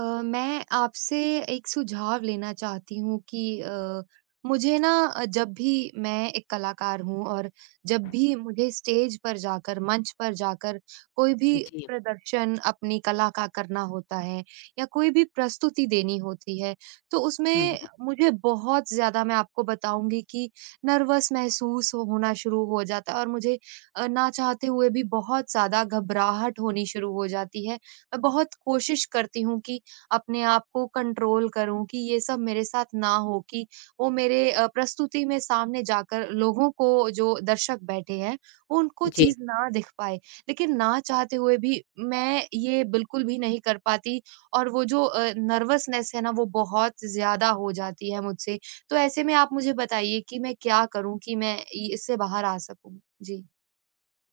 मैं आपसे एक सुझाव लेना चाहती हूँ कि मुझे ना जब भी मैं एक कलाकार हूँ और जब भी मुझे स्टेज पर जाकर मंच पर जाकर कोई भी जी। प्रदर्शन अपनी कला का करना होता है या कोई भी प्रस्तुति देनी होती है तो हुँ, उसमें हुँ। मुझे बहुत ज्यादा मैं आपको बताऊंगी कि नर्वस होना शुरू हो जाता है और मुझे ना चाहते हुए भी बहुत ज्यादा घबराहट होनी शुरू हो जाती है। मैं बहुत कोशिश करती हूँ कि अपने आप को कंट्रोल करूँ कि ये सब मेरे साथ ना हो, कि वो मेरे प्रस्तुति में सामने जाकर लोगों को, जो दर्शक बैठे हैं, उनको जी, चीज़ ना दिख पाए। लेकिन ना चाहते हुए भी मैं ये बिल्कुल भी नहीं कर पाती और वो जो नर्वसनेस है ना वो बहुत ज़्यादा हो जाती है मुझसे। तो ऐसे में आप मुझे बताइए कि मैं क्या करूँ कि मैं इ इससे बाहर आ सकूँ? जी।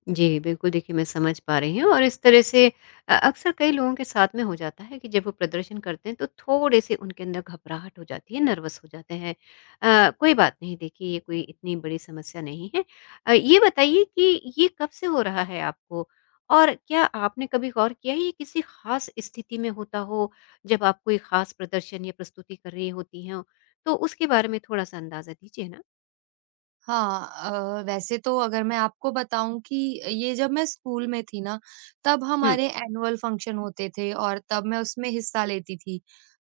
जी, बिल्कुल देखिए मैं समझ पा रही हूँ और इस तरह से अक्सर कई लोगों के साथ में हो जाता है कि जब वो प्रदर्शन करते हैं तो थोड़े-से उनके अंदर घबराहट हो जाती है, नर्वस हो जाते हैं। कोई बात नहीं देखिए ये कोई इतनी बड़ी समस्या नहीं है। ये बताइए कि ये कब से हो रहा है आपको? और क्या आपने कभी गौर किया है ये किसी ख़ास स्थिति में होता हो, जब आप कोई ख़ास प्रदर्शन या प्रस्तुति कर रही होती हों? तो उसके बारे में थोड़ा-सा अंदाज़ा दीजिए ना? हाँ, वैसे तो अगर मैं आपको बताऊं कि ये जब मैं स्कूल में थी ना, तब हुँ, हमारे एनुअल फंक्शन होते थे और तब मैं उसमें हिस्सा लेती थी।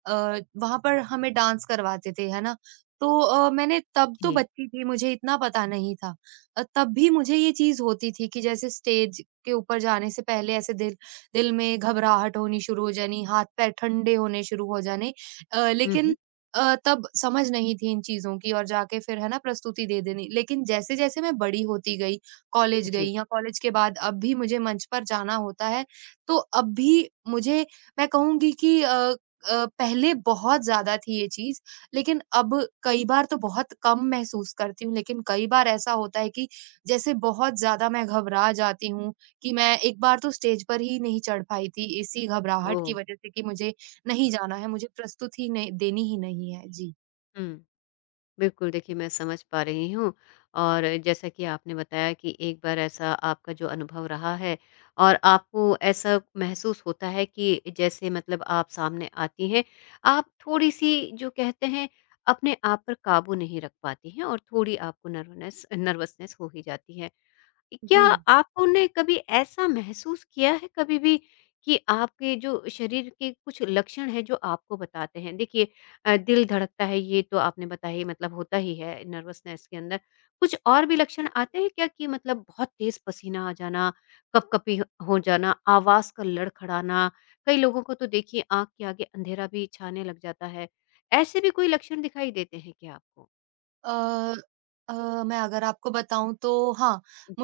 अः वहां पर हमें डांस करवाते थे है ना। तो मैंने तब तो जी। बच्ची थी, मुझे इतना पता नहीं था। तब भी मुझे ये चीज होती थी कि जैसे स्टेज के ऊपर जाने से पहले ऐसे दिल दिल में घबराहट होनी शुरू हो जानी, हाथ पैर ठंडे होने शुरू हो जाने। अ, हुँ, हुँ। लेकिन तब समझ नहीं थी इन चीज़ों की और जाके फिर है ना प्रस्तुति दे देनी। लेकिन जैसे-जैसे मैं बड़ी होती गई, कॉलेज जी। गई या कॉलेज के बाद अब भी मुझे मंच पर जाना होता है, तो अब भी मुझे, मैं कहूँगी कि पहले बहुत ज़्यादा थी ये चीज़, लेकिन अब कई बार तो बहुत कम महसूस करती हूँ, लेकिन कई बार ऐसा होता है कि जैसे बहुत ज़्यादा मैं घबरा जाती हूँ। कि मैं एक बार तो स्टेज पर ही नहीं चढ़ पाई थी, इसी घबराहट ओह! की वज़ह से कि मुझे नहीं जाना है, मुझे प्रस्तुति ही नहीं देनी ही नहीं है। जी। हुँ। बिल्कुल, देखिए मैं समझ पा रही हूँ और जैसा कि आपने बताया कि एक बार ऐसा आपका जो अनुभव रहा है और आपको ऐसा महसूस होता है कि जैसे मतलब आप सामने आती हैं, आप थोड़ी-सी जो कहते हैं अपने आप पर काबू नहीं रख पाती हैं और थोड़ी आपको नर्वनेस नर्वसनेस हो ही जाती है। क्या जी। आपने कभी ऐसा महसूस किया है कभी भी कि आपके जो शरीर के कुछ लक्षण हैं जो आपको बताते हैं देखिए, दिल धड़कता है ये तो आपने बताया ही मतलब होता ही है नर्वसनेस के अंदर कुछ और भी लक्षण आते हैं क्या कि मतलब बहुत तेज पसीना आ जाना, कपकपी हो जाना, आवाज का लड़खड़ाना, कई लोगों को तो देखिए आंख के आगे अंधेरा भी छाने लग जाता है, ऐसे भी कोई लक्षण दिखाई देते हैं क्या आपको? अ मैं अगर आपको बताऊँ तो हाँ,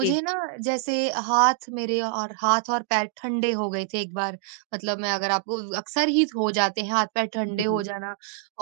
जी। ना, जैसे हाथ और पैर ठंडे हो गए थे एक बार। मतलब मैं अगर आपको, अक्सर ही हो जाते हैं हाथ-पैर ठंडे हो हम्म। जाना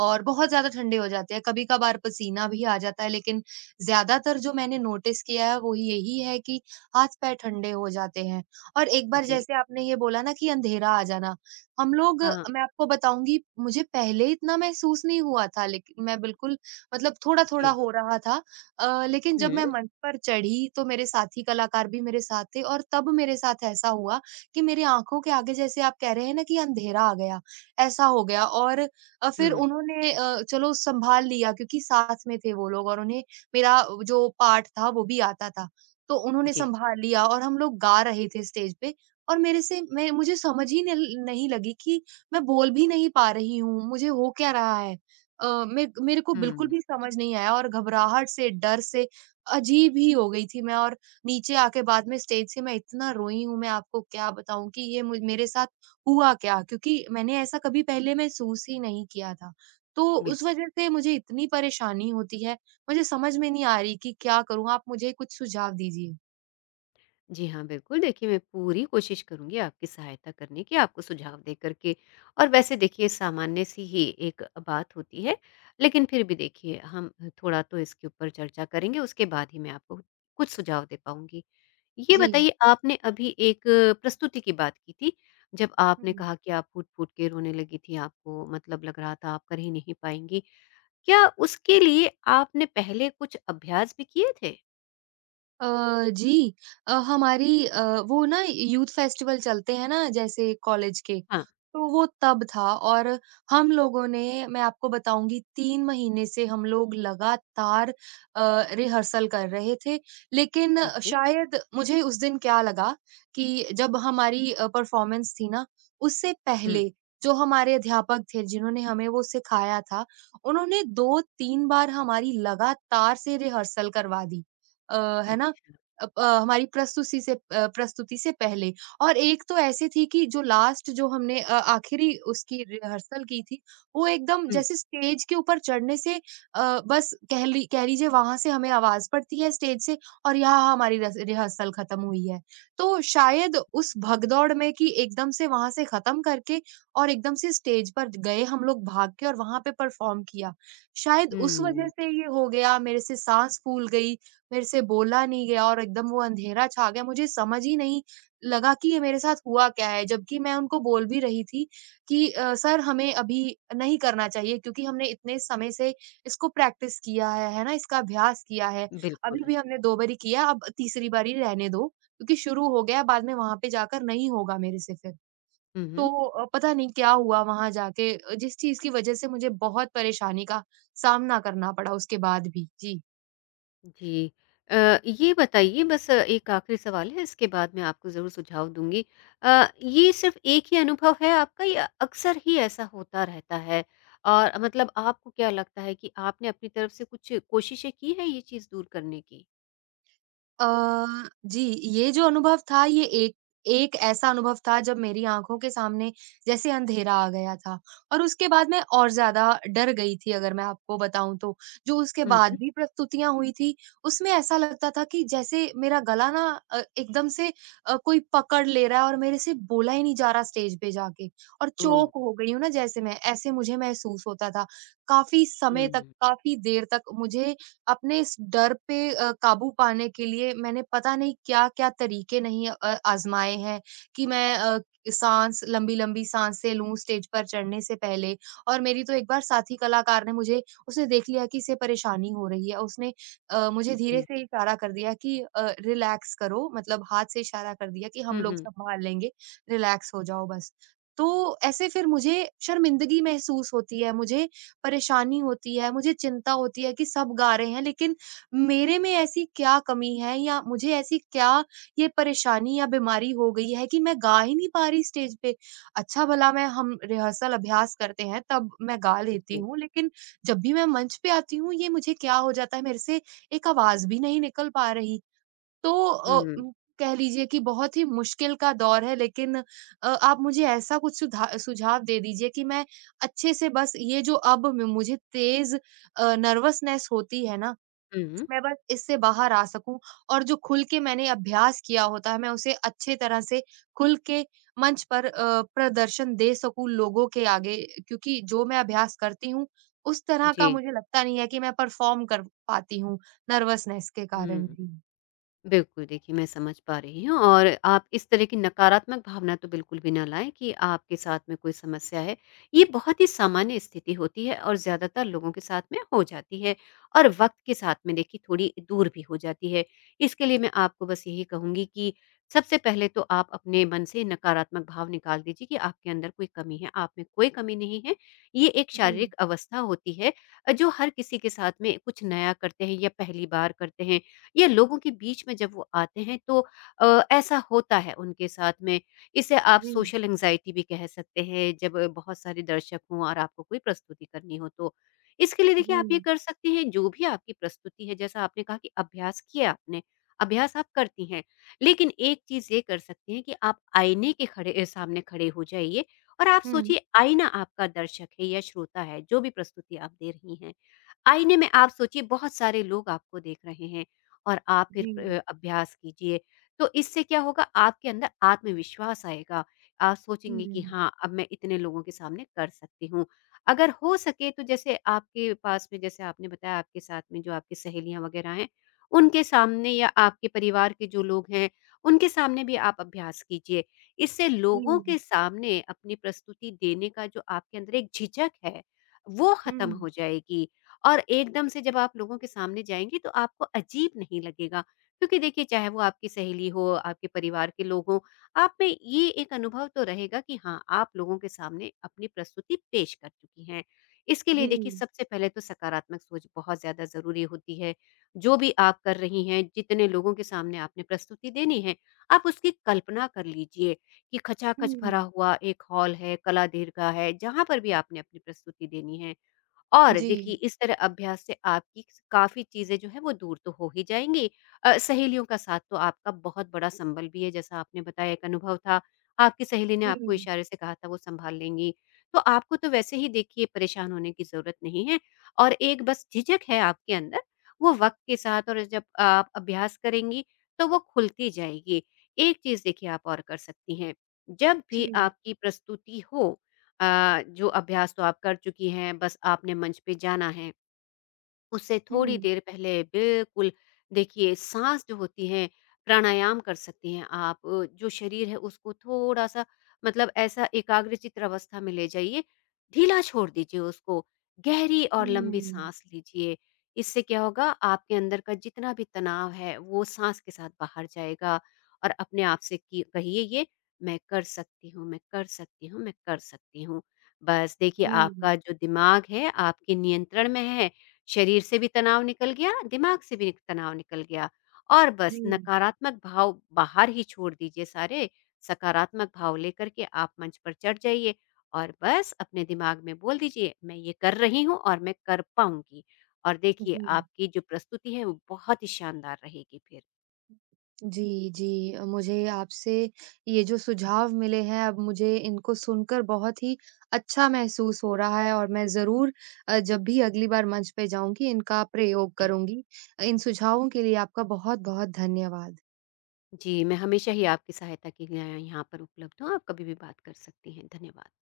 और बहुत ज़्यादा ठंडे हो जाते हैं। कभी-कभार पसीना भी आ जाता है लेकिन ज़्यादातर जो मैंने नोटिस किया है वो यही है कि हाथ-पैर ठंडे हो जाते हैं। और एक बार जी। जैसे आपने ये बोला ना कि अंधेरा आ जाना, हम लोग, हाँ। मैं आपको बताऊँगी मुझे पहले इतना महसूस नहीं हुआ था लेकिन मैं बिल्कुल, मतलब थोड़ा-थोड़ा जी। हो रहा था। लेकिन जब हम्म। मैं मंच पर चढ़ी तो मेरे साथी कलाकार भी मेरे साथ थे और तब मेरे साथ ऐसा हुआ कि मेरी आँखों के आगे जैसे आप कह रहे हैं ना कि अंधेरा आ गया, ऐसा हो गया और फिर हम्म। उन्होंने चलो सँभाल लिया क्योंकि साथ में थे वो लोग और उन्हें मेरा जो पार्ट था वो भी आता था। तो उन्होंने जी। सँभाल लिया और हम लोग गा रहे थे स्टेज पे। और मेरे से, मैं, मुझे समझ ही नल नहीं लगी कि मैं बोल भी नहीं पा रही हूँ, मुझे हो क्या रहा है? अ, मे मेरे को बिल्कुल हुँ, भी समझ नहीं आया और घबराहट से, डर से अजीब ही हो गई थी मैं। और नीचे आके बाद में स्टेज से मैं इतना रोई हूँ, मैं आपको क्या बताऊँ कि ये मुझ मेरे साथ हुआ क्या? क्योंकि मैंने ऐसा कभी पहले महसूस ही नहीं किया था। तो बिल्क उस वज़ह से मुझे इतनी परेशानी होती है, मुझे समझ में नहीं आ रही कि क्या करूँ? आप मुझे कुछ सुझाव दीजिए। जी हाँ, बिल्कुल देखिए मैं पूरी कोशिश करूँगी आपकी सहायता करने की, आपको सुझाव दे कर के। और वैसे देखिए सामान्य सी ही एक बात होती है, लेकिन फिर भी देखिए हम थोड़ा तो इसके ऊपर चर्चा करेंगे, उसके बाद ही मैं आपको कुछ सुझाव दे पाऊँगी। ये जी। बताइए आपने अभी एक प्रस्तुति की बात की थी, जब आपने कहा कि आप फूट-फूट के रोने लगी थी, आपको मतलब लग रहा था आप कर ही नहीं पाएँगी। क्या उसके लिए आपने पहले कुछ अभ्यास भी किए थे? जी। हमारी वो ना यूथ फेस्टिवल चलते हैं ना जैसे कॉलेज के, हाँ। तो वो तब था। और हम लोगों ने, मैं आपको बताऊँगी, 3 महीने से हम लोग लगातार रिहर्सल कर रहे थे। लेकिन ठीक है। शायद मुझे उस दिन क्या लगा कि जब हमारी परफॉर्मेंस थी ना, उससे हुँ। पहले जो हमारे अध्यापक थे जिन्होंने हमें वो सिखाया था, उन्होंने 2-3 बार हमारी लगातार से रिहर्सल करवा दी। है ना? अच्छ हमारी प्रस्तुति से पहले और एक तो ऐसी थी कि जो लास्ट जो हमने अ, आखिरी उसकी रिहर्सल की थी, वो एकदम हुँ, जैसे स्टेज के ऊपर चढ़ने से बस कह लीजिए वहाँ से हमें आवाज़ पड़ती है स्टेज से, और यहाँ हमारी रस रिहर्सल खत्म हुई है। तो शायद उस भगदौड़ में कि एकदम से वहाँ से खत्म करके और एकदम से स्टेज पर गए हम लोग भाग के और वहाँ पे परफ़ॉर्म किया। शायद उस वजह हुँ, से ये हो गया, मेरे से साँस फूल गई, मेरे से बोला नहीं गया और एकदम वो अंधेरा छा गया। मुझे समझ ही नहीं लगा कि ये मेरे साथ हुआ क्या है? जबकि मैं उनको बोल भी रही थी कि सर हमें अभी नहीं करना चाहिए क्योंकि हमने इतने समय से इसको प्रैक्टिस किया है ना? इसका अभ्यास किया है। अभी बिल्कुल। भी हमने 2 बारी किया, अब तीसरी बारी रहने दो क्योंकि शुरू हो गया, बाद में वहाँ पे जाकर नहीं होगा मेरे से फिर। हुँ, हुँ, तो पता नहीं क्या हुआ वहाँ जाके, जिस चीज़ की वज़ह से मुझे बहुत परेशानी का सामना करना पड़ा उसके बाद भी। जी। जी। अ, ये बताइए बस एक आखिरी सवाल है इसके बाद मैं आपको ज़रूर सुझाव दूँगी। ये सिर्फ़ एक ही अनुभव है आपका या अक्सर ही ऐसा होता रहता है? और मतलब आपको क्या लगता है कि आपने अपनी तरफ से कुछ कोशिशें की हैं ये चीज़ दूर करने की? जी, ये जो अनुभव था ये एक एक ऐसा अनुभव था जब मेरी आँखों के सामने जैसे अंधेरा आ गया था और उसके बाद मैं और ज़्यादा डर गई थी, अगर मैं आपको बताऊँ तो। जो उसके हुँ, बाद हुँ। भी प्रस्तुतियाँ हुई थी, उसमें ऐसा लगता था कि जैसे मेरा गला ना एकदम से कोई पकड़ ले रहा है और मेरे से बोला ही नहीं जा रहा स्टेज पे जाके, और ओह! चोक हो गई हूँ ना जैसे मैं, ऐसे मुझे महसूस होता था। काफ़ी समय हुँ, तक, हुँ। काफ़ी देर तक मुझे अपने इस डर पे काबू पाने के लिए मैंने पता नहीं क्या-क्या तरीके नहीं आज़माए हैं कि मैं अ, साँस लंबी-लंबी साँसें लूँ स्टेज पर चढ़ने से पहले। और मेरी तो एक बार साथी कलाकार ने मुझे, उसने देख लिया कि इसे परेशानी हो रही है। उसने मुझे धीरे जी। से इशारा कर दिया कि रिलैक्स करो, मतलब हाथ से इशारा कर दिया कि हम हुँ, लोग हुँ। सँभाल लेंगे, रिलैक्स हो जाओ बस। तो ऐसे फिर मुझे शर्मिंदगी महसूस होती है, मुझे परेशानी होती है, मुझे चिंता होती है कि सब गा रहे हैं लेकिन मेरे में ऐसी क्या कमी है या मुझे ऐसी क्या ये परेशानी या बीमारी हो गई है कि मैं गा ही नहीं पा रही स्टेज पे। अच्छा भला मैं, हम रिहर्सल अभ्यास करते हैं तब मैं गा लेती जी। हूँ, लेकिन जब भी मैं मंच पे आती हूँ ये मुझे क्या हो जाता है, मेरे से एक आवाज़ भी नहीं निकल पा रही। तो हुँ, हुँ, कह लीजिए कि बहुत ही मुश्किल का दौर है। लेकिन आप मुझे ऐसा कुछ सुधा सुझाव दे दीजिए कि मैं अच्छे से, बस ये जो अब म मुझे तेज़ नर्वसनेस होती है ना, हुँ। मैं बस इससे बाहर आ सकूँ और जो खुल के मैंने अभ्यास किया होता है, मैं उसे अच्छे तरह से खुल के मंच पर प्रदर्शन दे सकूँ लोगों के आगे। क्योंकि जो मैं अभ्यास करती हूँ, उस तरह का जी। मुझे लगता नहीं है कि मैं परफ़ॉर्म कर पाती हूँ नर्वसनेस के कारण। हुँ। जी। बिल्कुल, देखिए मैं समझ पा रही हूँ और आप इस तरह की नकारात्मक भावना तो बिल्कुल भी ना लाएँ कि आपके साथ में कोई समस्या है। ये बहुत ही सामान्य स्थिति होती है और ज़्यादातर लोगों के साथ में हो जाती है और वक़्त के साथ में देखिए थोड़ी दूर भी हो जाती है। इसके लिए मैं आपको बस यही कहूँगी कि सबसे पहले तो आप अपने मन से नकारात्मक भाव निकाल दीजिए कि आपके अंदर कोई कमी है, आप में कोई कमी नहीं है। ये एक जी। शारीरिक अवस्था होती है जो हर किसी के साथ में कुछ नया करते हैं या पहली बार करते हैं या लोगों के बीच में जब वो आते हैं तो ऐसा होता है उनके साथ में। इसे आप जी, सोशल एंग्जायटी भी कह सकते हैं जब बहुत सारे दर्शक हों और आपको कोई प्रस्तुति करनी हो तो। इसके लिए देखिए आप ये जी। कर सकते हैं, जो भी आपकी प्रस्तुति है जैसा आपने कहा कि अभ्यास किया आपने, अभ्यास आप करती हैं। लेकिन एक चीज़ ये कर सकते हैं कि आप आईने के सामने खड़े हो जाइए और आप हुँ। सोचिए आईना आपका दर्शक है या श्रोता है, जो भी प्रस्तुति आप दे रही हैं। आईने में आप सोचिए बहुत सारे लोग आपको देख रहे हैं। और आप फिर जी, अभ्यास कीजिए। तो इससे क्या होगा, आपके अंदर आत्मविश्वास आएगा। आप सोचेंगे कि हुँ, हाँ, अब मैं इतने लोगों के सामने कर सकती हूँ। अगर हो सके तो जैसे आपके पास में जैसे आपने बताया आपके साथ में जो आपकी सहेलियाँ वगैरह हैं, उनके सामने या आपके परिवार के जो लोग हैं, उनके सामने भी आप अभ्यास कीजिए। इससे लोगों जी, के सामने अपनी प्रस्तुति देने का जो आपके अंदर एक झिझक है, वो खत्म हुँ, हो जाएगी और एकदम से जब आप लोगों के सामने जाएँगी तो आपको अजीब नहीं लगेगा। क्योंकि देखिए चाहे वो आपकी सहेली हो, आपके परिवार के लोग हों, आप में ये एक अनुभव तो रहेगा कि हाँ, आप लोगों के सामने अपनी प्रस्तुति पेश कर चुकी हैं। इसके लिए देखिए जी, सबसे पहले तो सकारात्मक सोच बहुत ज़्यादा ज़रूरी होती है। जो भी आप कर रही हैं, जितने लोगों के सामने आपने प्रस्तुति देनी है, आप उसकी कल्पना कर लीजिए कि खचाखच भरा हुँ, हुआ एक हॉल है, कला दीर्घा है, जहाँ पर भी आपने अपनी प्रस्तुति देनी है। और देखिए जी, इस तरह अभ्यास से आपकी काफ़ी चीज़ें जो हैं वो दूर तो हो ही जाएँगी। सहेलियों का साथ तो आपका बहुत बड़ा संबल भी है, जैसा आपने बताया एक अनुभव था, आपकी सहेली ने आपको जी, इशारे से कहा था वो सँभाल लेंगी। तो आपको तो वैसे ही देखिए परेशान होने की ज़रूरत नहीं है और एक बस झिझक है आपके अंदर, वो वक़्त के साथ और जब आप अभ्यास करेंगी तो वो खुलती जाएगी। एक चीज़ देखिए आप और कर सकती हैं, जब भी जी, आपकी प्रस्तुति हो, जो अभ्यास तो आप कर चुकी हैं बस आपने मंच पे जाना है। उससे थोड़ी हुँ, देर पहले बिल्कुल देखिए साँस जो होती है, प्राणायाम कर सकती हैं आप। जो शरीर है उसको थोड़ा-सा मतलब ऐसा एकाग्रचित्त अवस्था में ले जाइए, ढीला छोड़ दीजिए उसको, गहरी और लंबी हुँ, साँस लीजिए। इससे क्या होगा, आपके अंदर का जितना भी तनाव है वो साँस के साथ बाहर जाएगा और अपने आप से कि कहिए ये, मैं कर सकती हूँ, मैं कर सकती हूँ, मैं कर सकती हूँ। बस देखिए जी, आपका जो दिमाग है आपके नियंत्रण में है, शरीर से भी तनाव निकल गया, दिमाग से भी तनाव निकल गया और जी, बस नकारात्मक भाव बाहर ही छोड़ दीजिए सारे, सकारात्मक भाव लेकर के आप मंच पर चढ़ जाइए और बस अपने दिमाग में बोल दीजिए, मैं ये कर रही हूँ और मैं कर पाऊँगी और देखिए जी। आपकी जो प्रस्तुति है वो बहुत ही शानदार रहेगी फिर। जी, जी मुझे आपसे ये जो सुझाव मिले हैं अब मुझे इनको सुनकर बहुत ही अच्छा महसूस हो रहा है और मैं ज़रूर जब भी अगली बार मंच पे जाऊँगी इनका प्रयोग जी। करूँगी। इन सुझावों के लिए आपका बहुत-बहुत धन्यवाद। जी, मैं हमेशा ही आपकी सहायता के लिए यहाँ पर उपलब्ध हूँ, आप कभी भी बात कर सकती हैं। धन्यवाद।